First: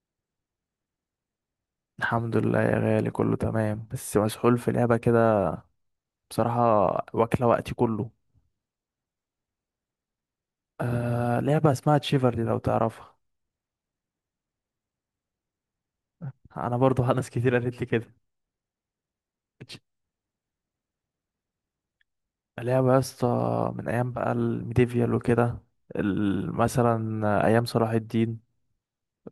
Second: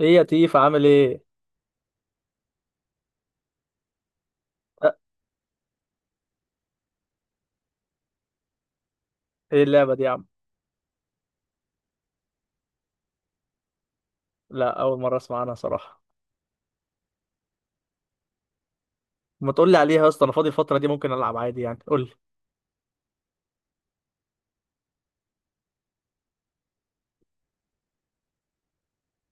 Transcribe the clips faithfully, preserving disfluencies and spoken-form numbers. ايه يا تيف عامل ايه؟ الحمد لله يا غالي، كله تمام بس مسحول في أه، لعبة كده. بصراحة واكلة وقتي كله. ايه اللعبه دي يا عم؟ آه، لعبة اسمها تشيفرلي لو تعرفها. لا، اول مره اسمع عنها صراحه. أنا برضو ناس كتير قالت لي كده. ما تقول لي تش- عليها يا اسطى، انا فاضي الفتره دي ممكن العب عادي يعني، قول لي. لعبة يا اسطى، من أيام بقى الميديفيال وكده. ال- مثلا أيام صلاح الدين،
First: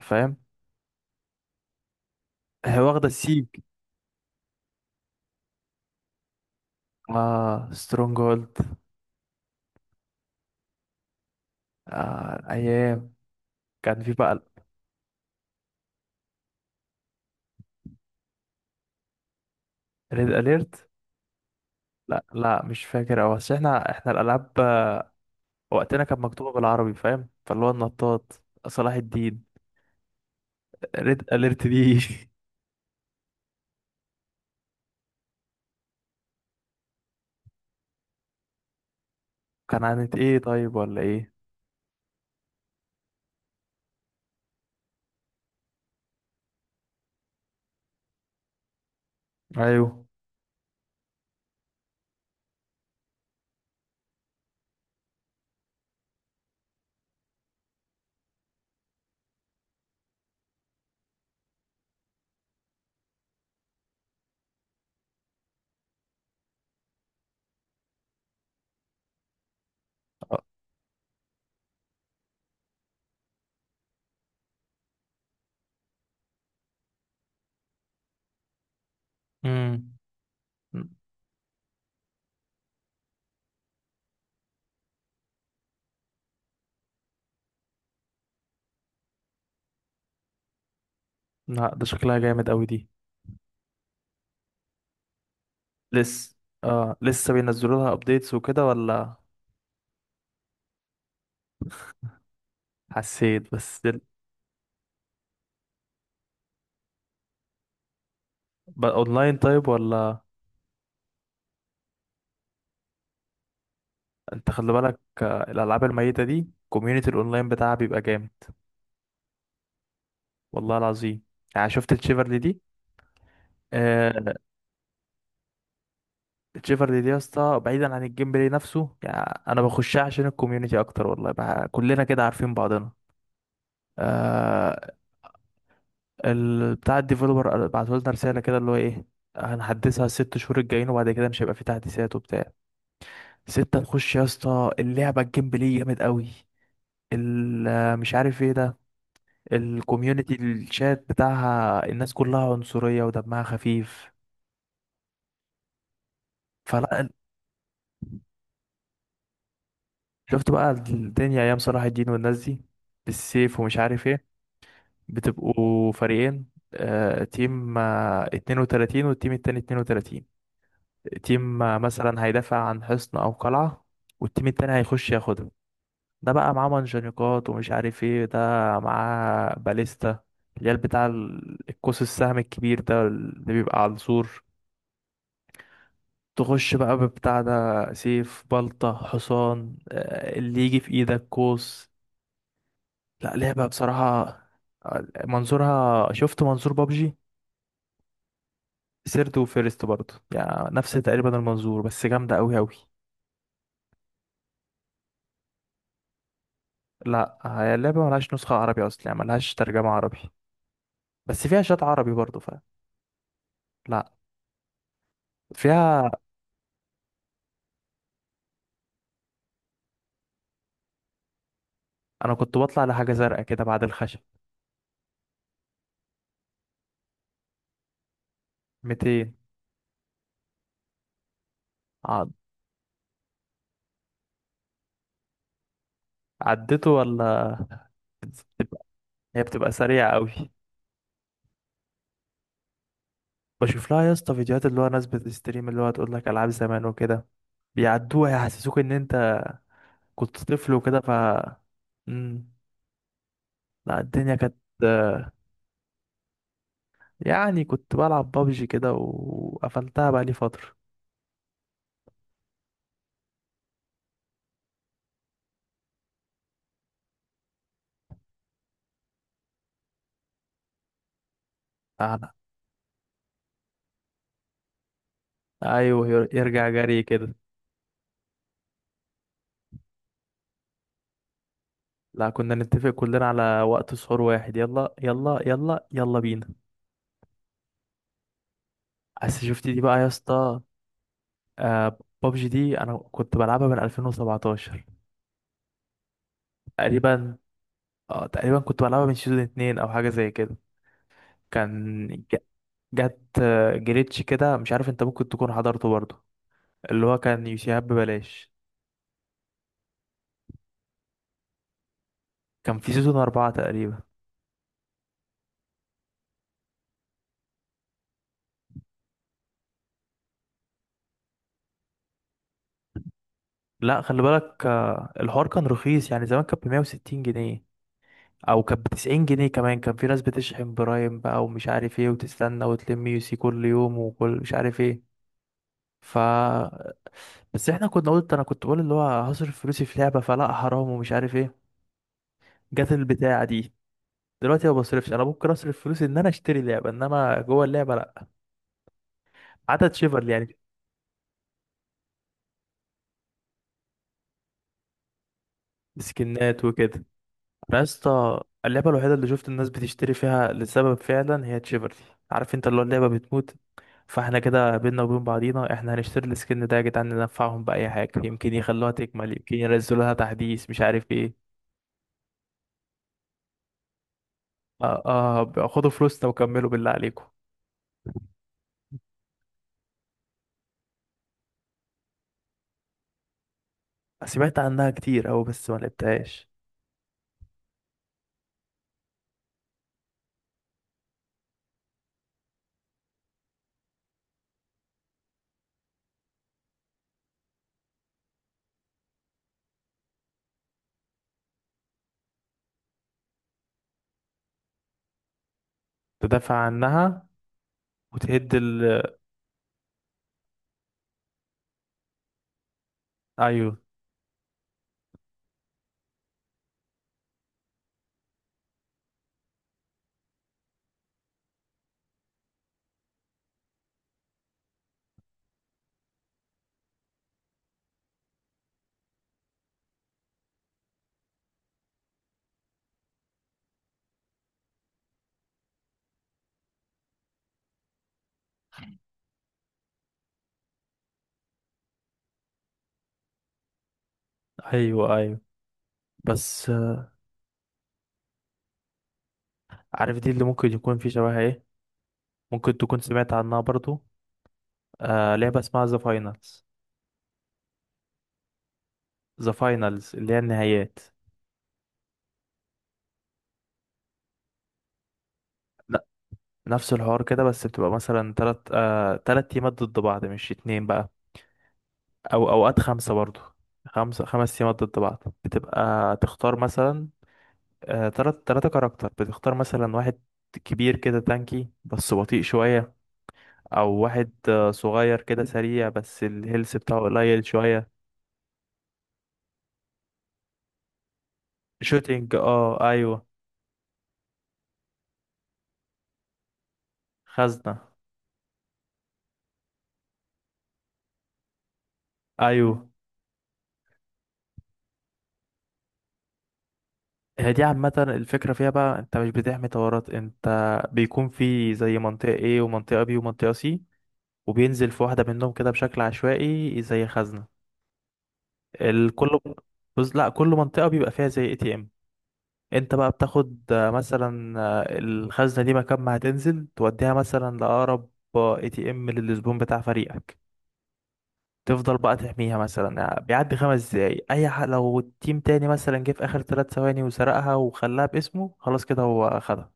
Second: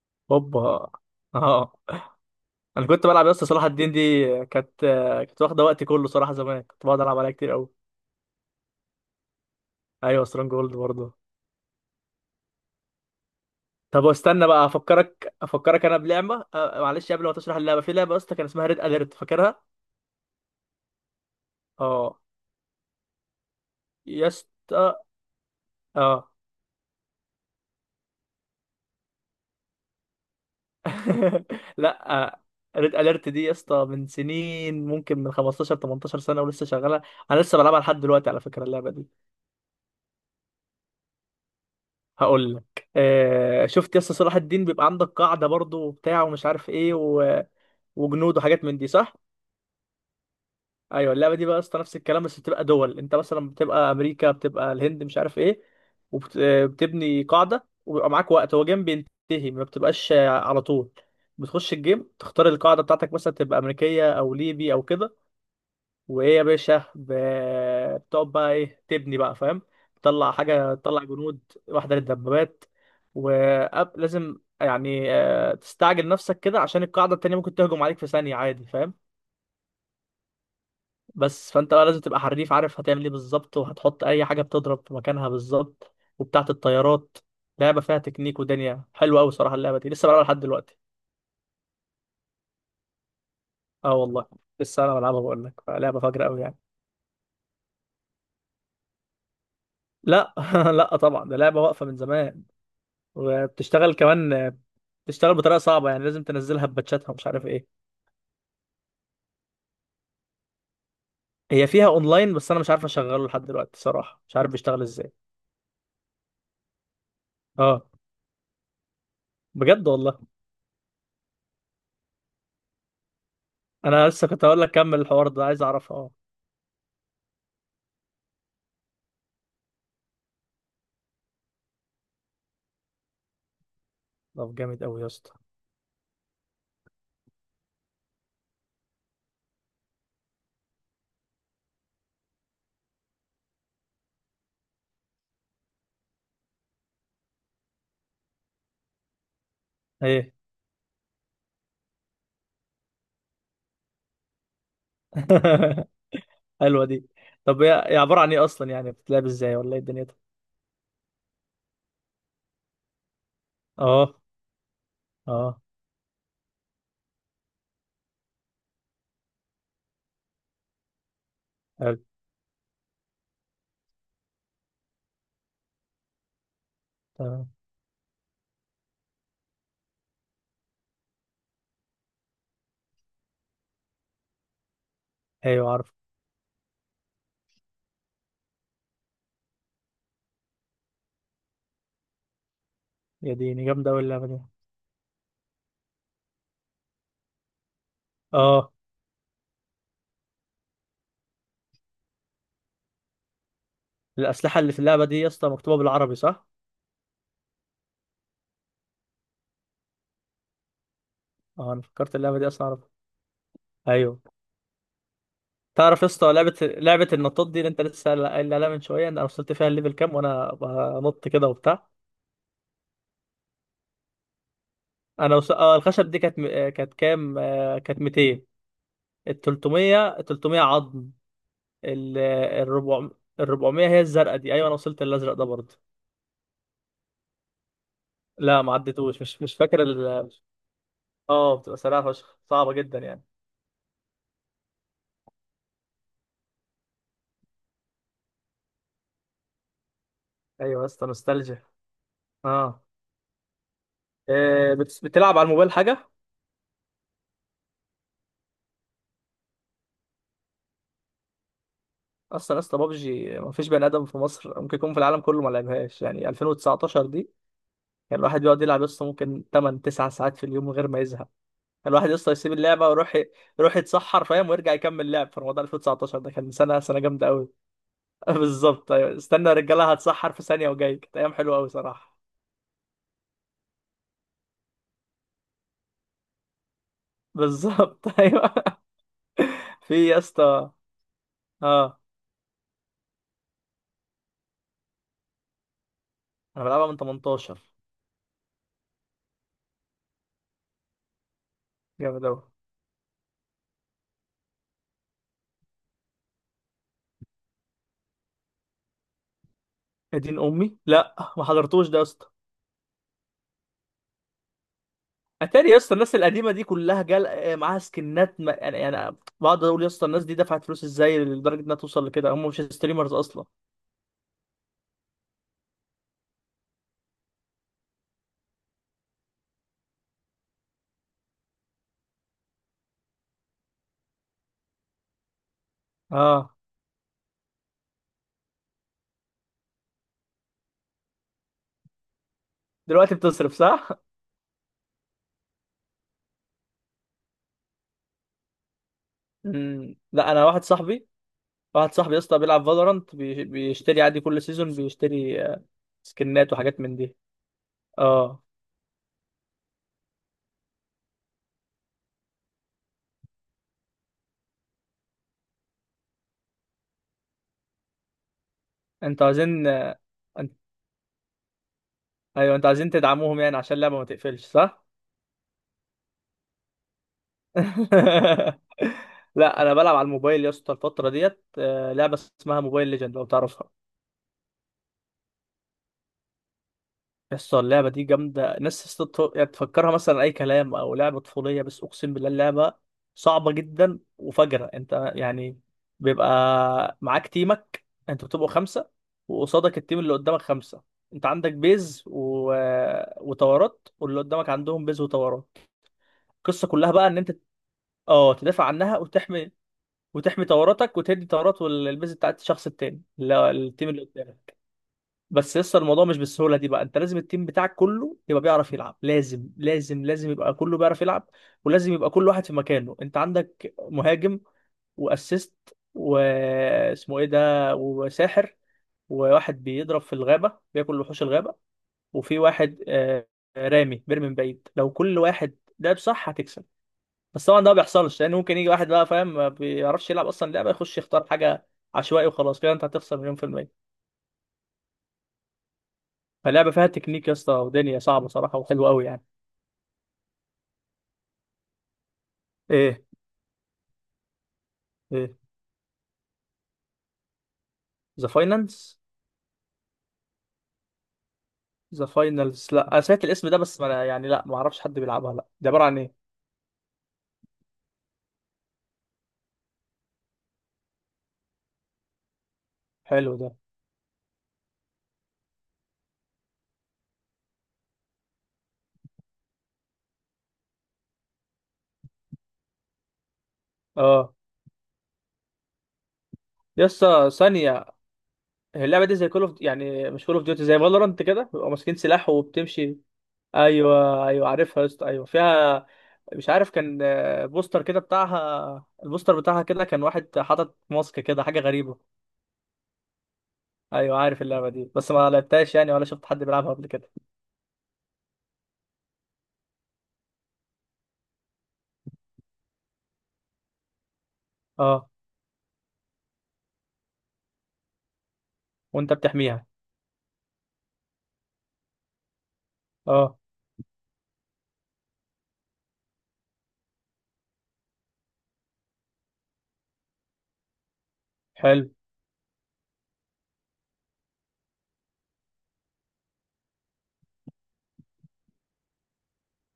فاهم. هوبا اه. هي انا واخدة كنت بلعب يا السيج. اسطى صلاح الدين دي، كانت كانت واخده وقتي كله صراحه، زمان كنت بقعد العب عليها كتير اه، قوي. سترونج هولد. ايوه سترونج جولد برضه. آه أيام، كان طب في بقى. واستنى بقى افكرك افكرك انا بلعبه. أه، معلش قبل ما تشرح اللعبه، في لعبه يا اسطى كان اسمها ريد اليرت، فاكرها؟ ريد أليرت، اه لا لا مش فاكر أوي، بس احنا احنا يا الألعاب اسطى. وقتنا كانت اه مكتوبة بالعربي، فاهم، فاللي هو النطاط، صلاح الدين، ريد اليرت دي. لا. ريد اليرت دي يا اسطى من سنين، ممكن من خمستاشر 18 سنه، ولسه شغاله. انا لسه بلعبها لحد دلوقتي على فكره اللعبه دي. كان عن ايه طيب ولا ايه؟ هقول لك. آه شفت يا اسطى صلاح الدين بيبقى عندك قاعده برضو وبتاع ومش عارف ايه و... وجنود وحاجات من دي، صح؟ ايوه. ايوه، اللعبه دي بقى يا اسطى نفس الكلام، بس بتبقى دول، انت مثلا بتبقى امريكا، بتبقى الهند، مش عارف ايه. وبتبني قاعده، وبيبقى معاك وقت هو جيم بينتهي، ما بتبقاش آه، على طول. بتخش الجيم، تختار القاعده بتاعتك مثلا، تبقى امريكيه او ليبي او كده. وايه يا باشا، ب- بتقعد بقى ايه، تبني بقى فاهم، تطلع آه، حاجه، تطلع جنود، واحده للدبابات. ولازم يعني آه، تستعجل نفسك كده، عشان القاعده التانيه ممكن تهجم عليك في ثانيه عادي، فاهم. امم م- بس فانت بقى لازم تبقى حريف، عارف هتعمل ايه بالظبط، وهتحط اي حاجه بتضرب في مكانها بالظبط وبتاعه الطيارات. لعبه فيها تكنيك ودنيا حلوه قوي صراحه، اللعبه دي لسه بلعبها لحد دلوقتي. لا ده شكلها جامد قوي دي. اه والله، لسه انا بلعبها، بقول لك لعبه فجره لسه؟ قوي يعني. اه لسه بينزلوا لها ابديتس وكده ولا؟ لا لا طبعا، ده لعبه واقفه من زمان، حسيت بس وبتشتغل ال- كمان. بتشتغل بطريقه صعبه، يعني لازم تنزلها بباتشاتها ومش عارف ايه. بقى اونلاين طيب ولا؟ هي فيها اونلاين، بس انا مش عارف اشغله لحد دلوقتي صراحه، مش انت عارف خلي بيشتغل بالك، ازاي. آه، الالعاب الميتة دي كوميونتي الاونلاين بتاعها اه. بيبقى جامد. بجد والله. والله العظيم. يعني شفت الشيفرلي دي؟ انا لسه آه. كنت هقول لك كمل الحوار ده، عايز اعرفها اه. تشيفرلي دي يا اسطى، بعيدا عن الجيم بلاي نفسه، يعني انا بخشها عشان الكوميونتي اكتر، والله بقى كلنا كده عارفين بعضنا. طب آه. جامد قوي يا اسطى. ال... بتاع الديفلوبر بعتوا لنا رساله كده اللي هو ايه، هنحدثها الست شهور الجايين وبعد كده مش هيبقى في تحديثات وبتاع. ستة نخش يا اسطى اللعبه، الجيم بلاي جامد قوي. ال... مش عارف ايه ده. ايه؟ الكوميونتي، الشات بتاعها الناس كلها عنصريه ودمها خفيف. حلوه دي. فلا. طب هي هي عباره عن ايه اصلا؟ يعني بتتلعب ازاي ولا ايه الدنيا ده؟ شفت بقى الدنيا ايام صلاح الدين والناس دي بالسيف ومش عارف اه. ايه. اه. بتبقوا فريقين، آه، تيم آه، اثنين وثلاثين والتيم التاني اثنين وثلاثين. تيم آه، حلو. مثلا هيدافع عن حصن أو قلعة، والتيم التاني هيخش ياخدها. ده بقى معاه تمام. منجنيقات ومش عارف ايه ده، معاه باليستا اللي هي بتاع ال- القوس، السهم الكبير ده اللي بيبقى على السور. ايوه عارف. تخش بقى ببتاع ده، سيف، بلطة، حصان، آه، اللي يجي في ايدك، قوس. يا لا ديني لعبة جامده قوي بصراحة. اللعبه دي. آه، منظورها شفت، منظور بابجي. اه. سيرت وفيرست برضه، يعني نفس تقريبا المنظور بس جامدة أوي أوي. الاسلحه اللي في اللعبه دي يا اسطى مكتوبه بالعربي، صح؟ لا هي اللعبة ملهاش نسخة عربي أصلا، يعني ملهاش ترجمة عربي، بس فيها اه شات انا عربي فكرت اللعبه برضه، دي فاهم. اصلا عربي. لا ايوه. تعرف يا فيها. اسطى لعبه لعبه النطاط دي اللي انت لسه قايل قايل عليها من شويه، إن انا وصلت فيها الليفل كام وانا بنط كده وبتاع. أنا كنت بطلع لحاجة زرقاء كده بعد الخشب. انا وص... اه الخشب دي كانت م... آه، كانت كام؟ آه، كانت ميتين. ميتين. ال تلتمية، ال تلتمية عظم. ال عد... آه، الربع... ال اربعمائة هي الزرقاء دي. ايوه انا وصلت الازرق ده برضه. عدته ولا؟ لا، ما بتبقى... عدتوش، مش هي مش بتبقى فاكر سريعة ال... أوي. اه. بتبقى سريعه فشخ، صعبه جدا يعني. بشوف لها يا اسطى فيديوهات اللي هو ناس بتستريم، اللي هو تقول لك ألعاب زمان وكده، بيعدوها يحسسوك إن أنت كنت طفل ايوه يا وكده. اسطى، ف نوستالجيا. مم. اه. لا الدنيا كانت، آه، بت... بتلعب على الموبايل حاجه؟ يعني كنت بلعب بابجي كده وقفلتها بقى لي فترة. اصلا يا اسطى بابجي ما فيش بني ادم في مصر ممكن يكون في العالم كله ما لعبهاش، يعني ألفين وتسعتاشر دي يعني الواحد بيقعد يلعب يسطا ممكن تمن ساعات 9 ساعات في اليوم من غير ما يزهق. الواحد أنا. يسطا يسيب اللعبه ويروح، يروح يتسحر فاهم، ويرجع يكمل لعب في رمضان. أيوه، ألفين وتسعة عشر ير- ده كان يرجع سنه سنه جري جامده كده. قوي. بالظبط ايوه، استنى يا رجاله هتسحر في ثانيه وجاي. كانت ايام حلوه قوي صراحه. لا كنا نتفق كلنا على وقت سحور واحد، يلا يلا يلا يلا بينا. بالظبط ايوه. بس شفت دي بقى يا في يا اسطى. اسطى. آه اه بابجي دي أنا كنت بلعبها من ألفين وسبعطعش انا بلعبها من تقريبا. تمنتاشر. اه تقريبا كنت بلعبها من سيزون اتنين أو حاجة زي كده. كان، جامد ج- قوي. جت آه، جليتش كده، مش عارف انت ممكن تكون حضرته برضه، اللي هو كان يوسيهاب ببلاش. يا دين امي، لا ما حضرتوش ده يا اسطى. كان في سيزون أربعة تقريبا. اتاري يا اسطى الناس القديمه دي كلها جال آه، معاها سكنات، ما... يعني، يعني بقعد اقول يا اسطى الناس دي دفعت فلوس ازاي لدرجه انها توصل لكده، هم مش ستريمرز اصلا. لا خلي بالك، آه، الحوار كان رخيص، يعني زمان كانت ب مية وستين جنيه او كانت ب تسعين جنيه كمان. كان في ناس بتشحن برايم بقى ومش عارف ايه، وتستنى وتلم يو سي كل يوم وكل مش عارف ايه. ف اه. بس احنا كنا، قلت انا كنت بقول اللي هو هصرف فلوسي في لعبة فلا حرام ومش عارف ايه. جت دلوقتي البتاعة بتصرف، دي. صح؟ دلوقتي ما بصرفش. انا ممكن اصرف فلوسي ان انا اشتري لعبة، انما جوه اللعبة لا. عدد مم. شيفر لا انا يعني. واحد صاحبي، واحد صاحبي يا اسطى بيلعب فالورانت بيشتري عادي كل سيزون، بيشتري آه، سكنات سكنات وحاجات من وكده. دي. انا يا اسطى اه. اللعبه الوحيده اللي شفت الناس بتشتري فيها لسبب فعلا هي تشيفرتي. عارف انت اللي هو اللعبه بتموت، فاحنا كده بينا وبين بعضينا احنا هنشتري السكن ده يا جدعان، ننفعهم باي حاجه، يمكن يخلوها انتوا تكمل، يمكن عايزين، آه، ينزلوا لها انت... تحديث مش عارف ايه. ايوه انتوا عايزين تدعموهم يعني عشان اللعبه ما تقفلش، صح؟ اه. اه خدوا فلوسنا وكملوا بالله عليكم. لا انا بلعب على الموبايل يا اسطى الفتره ديت آه، لعبه اسمها موبايل ليجند، لو تعرفها. سمعت عنها كتير أوي بس ما لعبتهاش. يس، اللعبة دي جامدة. ناس تست- يعني تفكرها مثلا أي كلام أو لعبة طفولية، بس أقسم بالله اللعبة صعبة جدا وفجرة أنت يعني. بيبقى معاك تيمك، أنتوا بتبقوا خمسة، وقصادك التيم اللي قدامك خمسة. أنت عندك بيز و... وطورات، واللي قدامك عندهم بيز وطورات. تدافع القصة كلها بقى إن عنها أنت، أه وتهد تدافع عنها ال. وتحمي، وتحمي طوراتك وتدي طورات والبيز بتاعت الشخص التاني اللي هو أيوه التيم اللي قدامك. بس لسه الموضوع مش بالسهوله دي بقى، انت لازم التيم بتاعك كله يبقى بيعرف يلعب، لازم لازم لازم يبقى كله بيعرف يلعب. ولازم يبقى كل واحد في مكانه. انت عندك مهاجم، واسيست، واسمه ايه ده، وساحر، وواحد بيضرب في الغابه بياكل وحوش الغابه، وفي واحد آه، رامي بيرمي من بعيد. لو كل واحد لعب صح هتكسب. بس طبعا ده ما بيحصلش، لان ممكن يجي واحد بقى فاهم ما بيعرفش يلعب اصلا لعبه، يخش يختار حاجه عشوائي وخلاص، كده انت هتخسر مليون في المية. أيوه أيوه. بس فاللعبه فيها آه، تكنيك يا اسطى ودنيا صعبه صراحه، وحلوه قوي يعني. عارف دي اللي ممكن يكون في شبهها إيه؟ ممكن تكون ايه؟ سمعت عنها برضو. آه ايه؟ لعبة اسمها ذا فاينلز. ذا فاينانس؟ ذا فاينلز اللي هي النهايات. ذا فاينلز؟ لا انا سمعت الاسم ده بس، ما أنا يعني لا ما اعرفش حد بيلعبها. لا ده عباره عن لا، ايه؟ نفس الحوار كده بس بتبقى مثلا تلات، آه تلات تيمات ضد بعض مش اتنين بقى، أو أوقات خمسة حلو برضو. ده. خمسة، خمس تيمات ضد بعض. بتبقى تختار مثلا، آه تلات، تلاتة كاركتر. بتختار مثلا واحد كبير كده تانكي بس بطيء شوية، أو واحد اه آه صغير كده سريع بس الهيلث يا بتاعه اسطى، قليل ثانيه. شوية. هي اللعبه دي زي كول اوف يعني، مش كول اوف ديوتي، زي فالورانت كده بيبقوا ماسكين سلاح شوتينج اه وبتمشي؟ أيوه. ايوه ايوه عارفها يا اسطى، ايوه فيها. مش عارف كان آه، خزنة. بوستر كده بتاعها، البوستر بتاعها كده كان واحد حاطط ماسك كده، حاجه غريبه. أيوه. ايوه عارف اللعبه دي، بس ما لعبتهاش يعني ولا شفت حد بيلعبها قبل كده. هي دي عامة الفكرة فيها بقى، انت مش بتحمي طورات انت. بيكون في زي منطقة A ومنطقة B ومنطقة C، وبينزل في اه. واحدة منهم كده بشكل عشوائي زي خزنة. وانت الكل. بتحميها. بص لا، كل منطقة بيبقى فيها زي اي تي ام. انت بقى اه. بتاخد، آه، مثلا، آه، الخزنة دي مكان ما هتنزل توديها مثلا لأقرب اي تي ام للزبون بتاع فريقك. حلو. تفضل بقى تحميها، مثلا يعني بيعدي خمس دقايق، اي حق لو التيم تاني مثلا جه في اخر ثلاث ثواني وسرقها وخلاها باسمه، خلاص كده هو خدها.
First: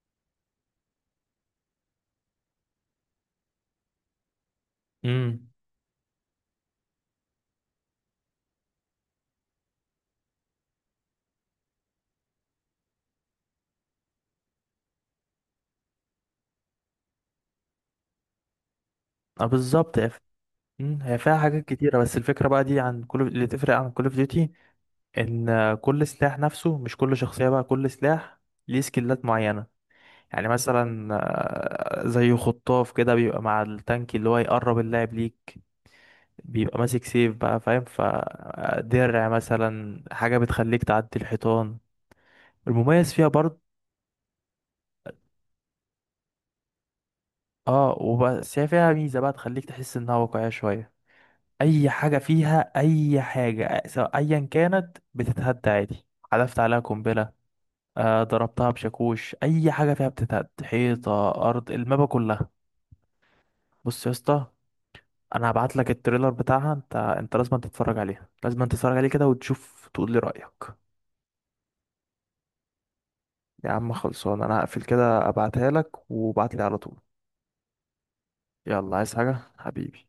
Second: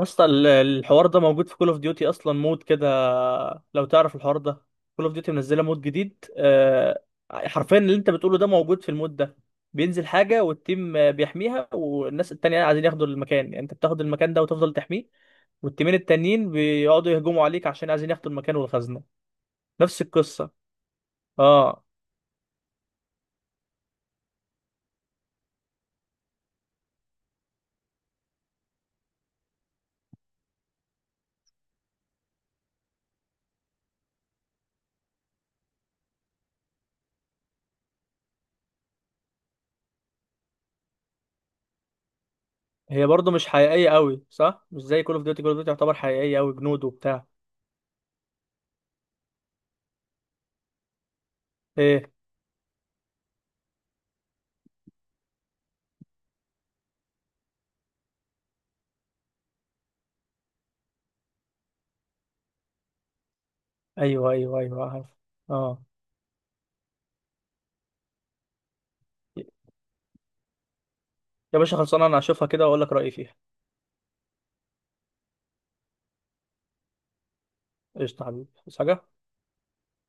اصلا ال- الحوار ده موجود في كول اوف ديوتي اصلا، مود كده، لو تعرف الحوار ده. كول اوف ديوتي امم منزله مود جديد آه، حرفيا اللي انت بتقوله ده موجود في المود ده. بينزل حاجه والتيم آه، بيحميها، والناس التانية عايزين ياخدوا المكان. يعني انت بتاخد المكان ده وتفضل تحميه، والتيمين التانيين بيقعدوا يهجموا عليك عشان عايزين ياخدوا المكان والخزنه. اه بالظبط نفس يا أخي. القصه. مم، هي فيها حاجات اه. كتيرة بس الفكرة بقى دي عن كل اللي تفرق عن كل اوف ديوتي، ان كل سلاح نفسه، مش كل شخصية بقى كل سلاح ليه سكيلات معينة. يعني مثلا، آه، زي خطاف كده بيبقى مع التانك اللي هو يقرب اللاعب ليك، بيبقى ماسك سيف بقى فاهم، فدرع مثلا حاجة بتخليك تعدي الحيطان. هي المميز فيها برضه مش برضه، حقيقيه قوي، صح؟ مش زي كول اوف ديوتي، كول اوف ديوتي يعتبر حقيقيه قوي، جنود وبتاع. اه وبس هي فيها ميزة بقى تخليك تحس انها واقعية شوية. اي ايه؟ حاجة فيها، اي حاجة سواء ايا كانت بتتهد عادي. حذفت عليها قنبلة، آه ضربتها بشاكوش، اي حاجه فيها بتتهد، حيطه، ارض المابا كلها. بص يا ايوه اسطى، ايوه ايوه عارف. انا هبعت اه لك التريلر بتاعها. انت انت لازم تتفرج عليها، لازم تتفرج عليه كده وتشوف تقول لي رايك. يا باشا خلصانه، انا هشوفها كده واقول لك رايي فيها. يا عم خلصان، انا هقفل كده ابعتها لك وابعت لي على طول. قشطه حبيبي، بس يلا عايز حاجه. حاجه حبيبي؟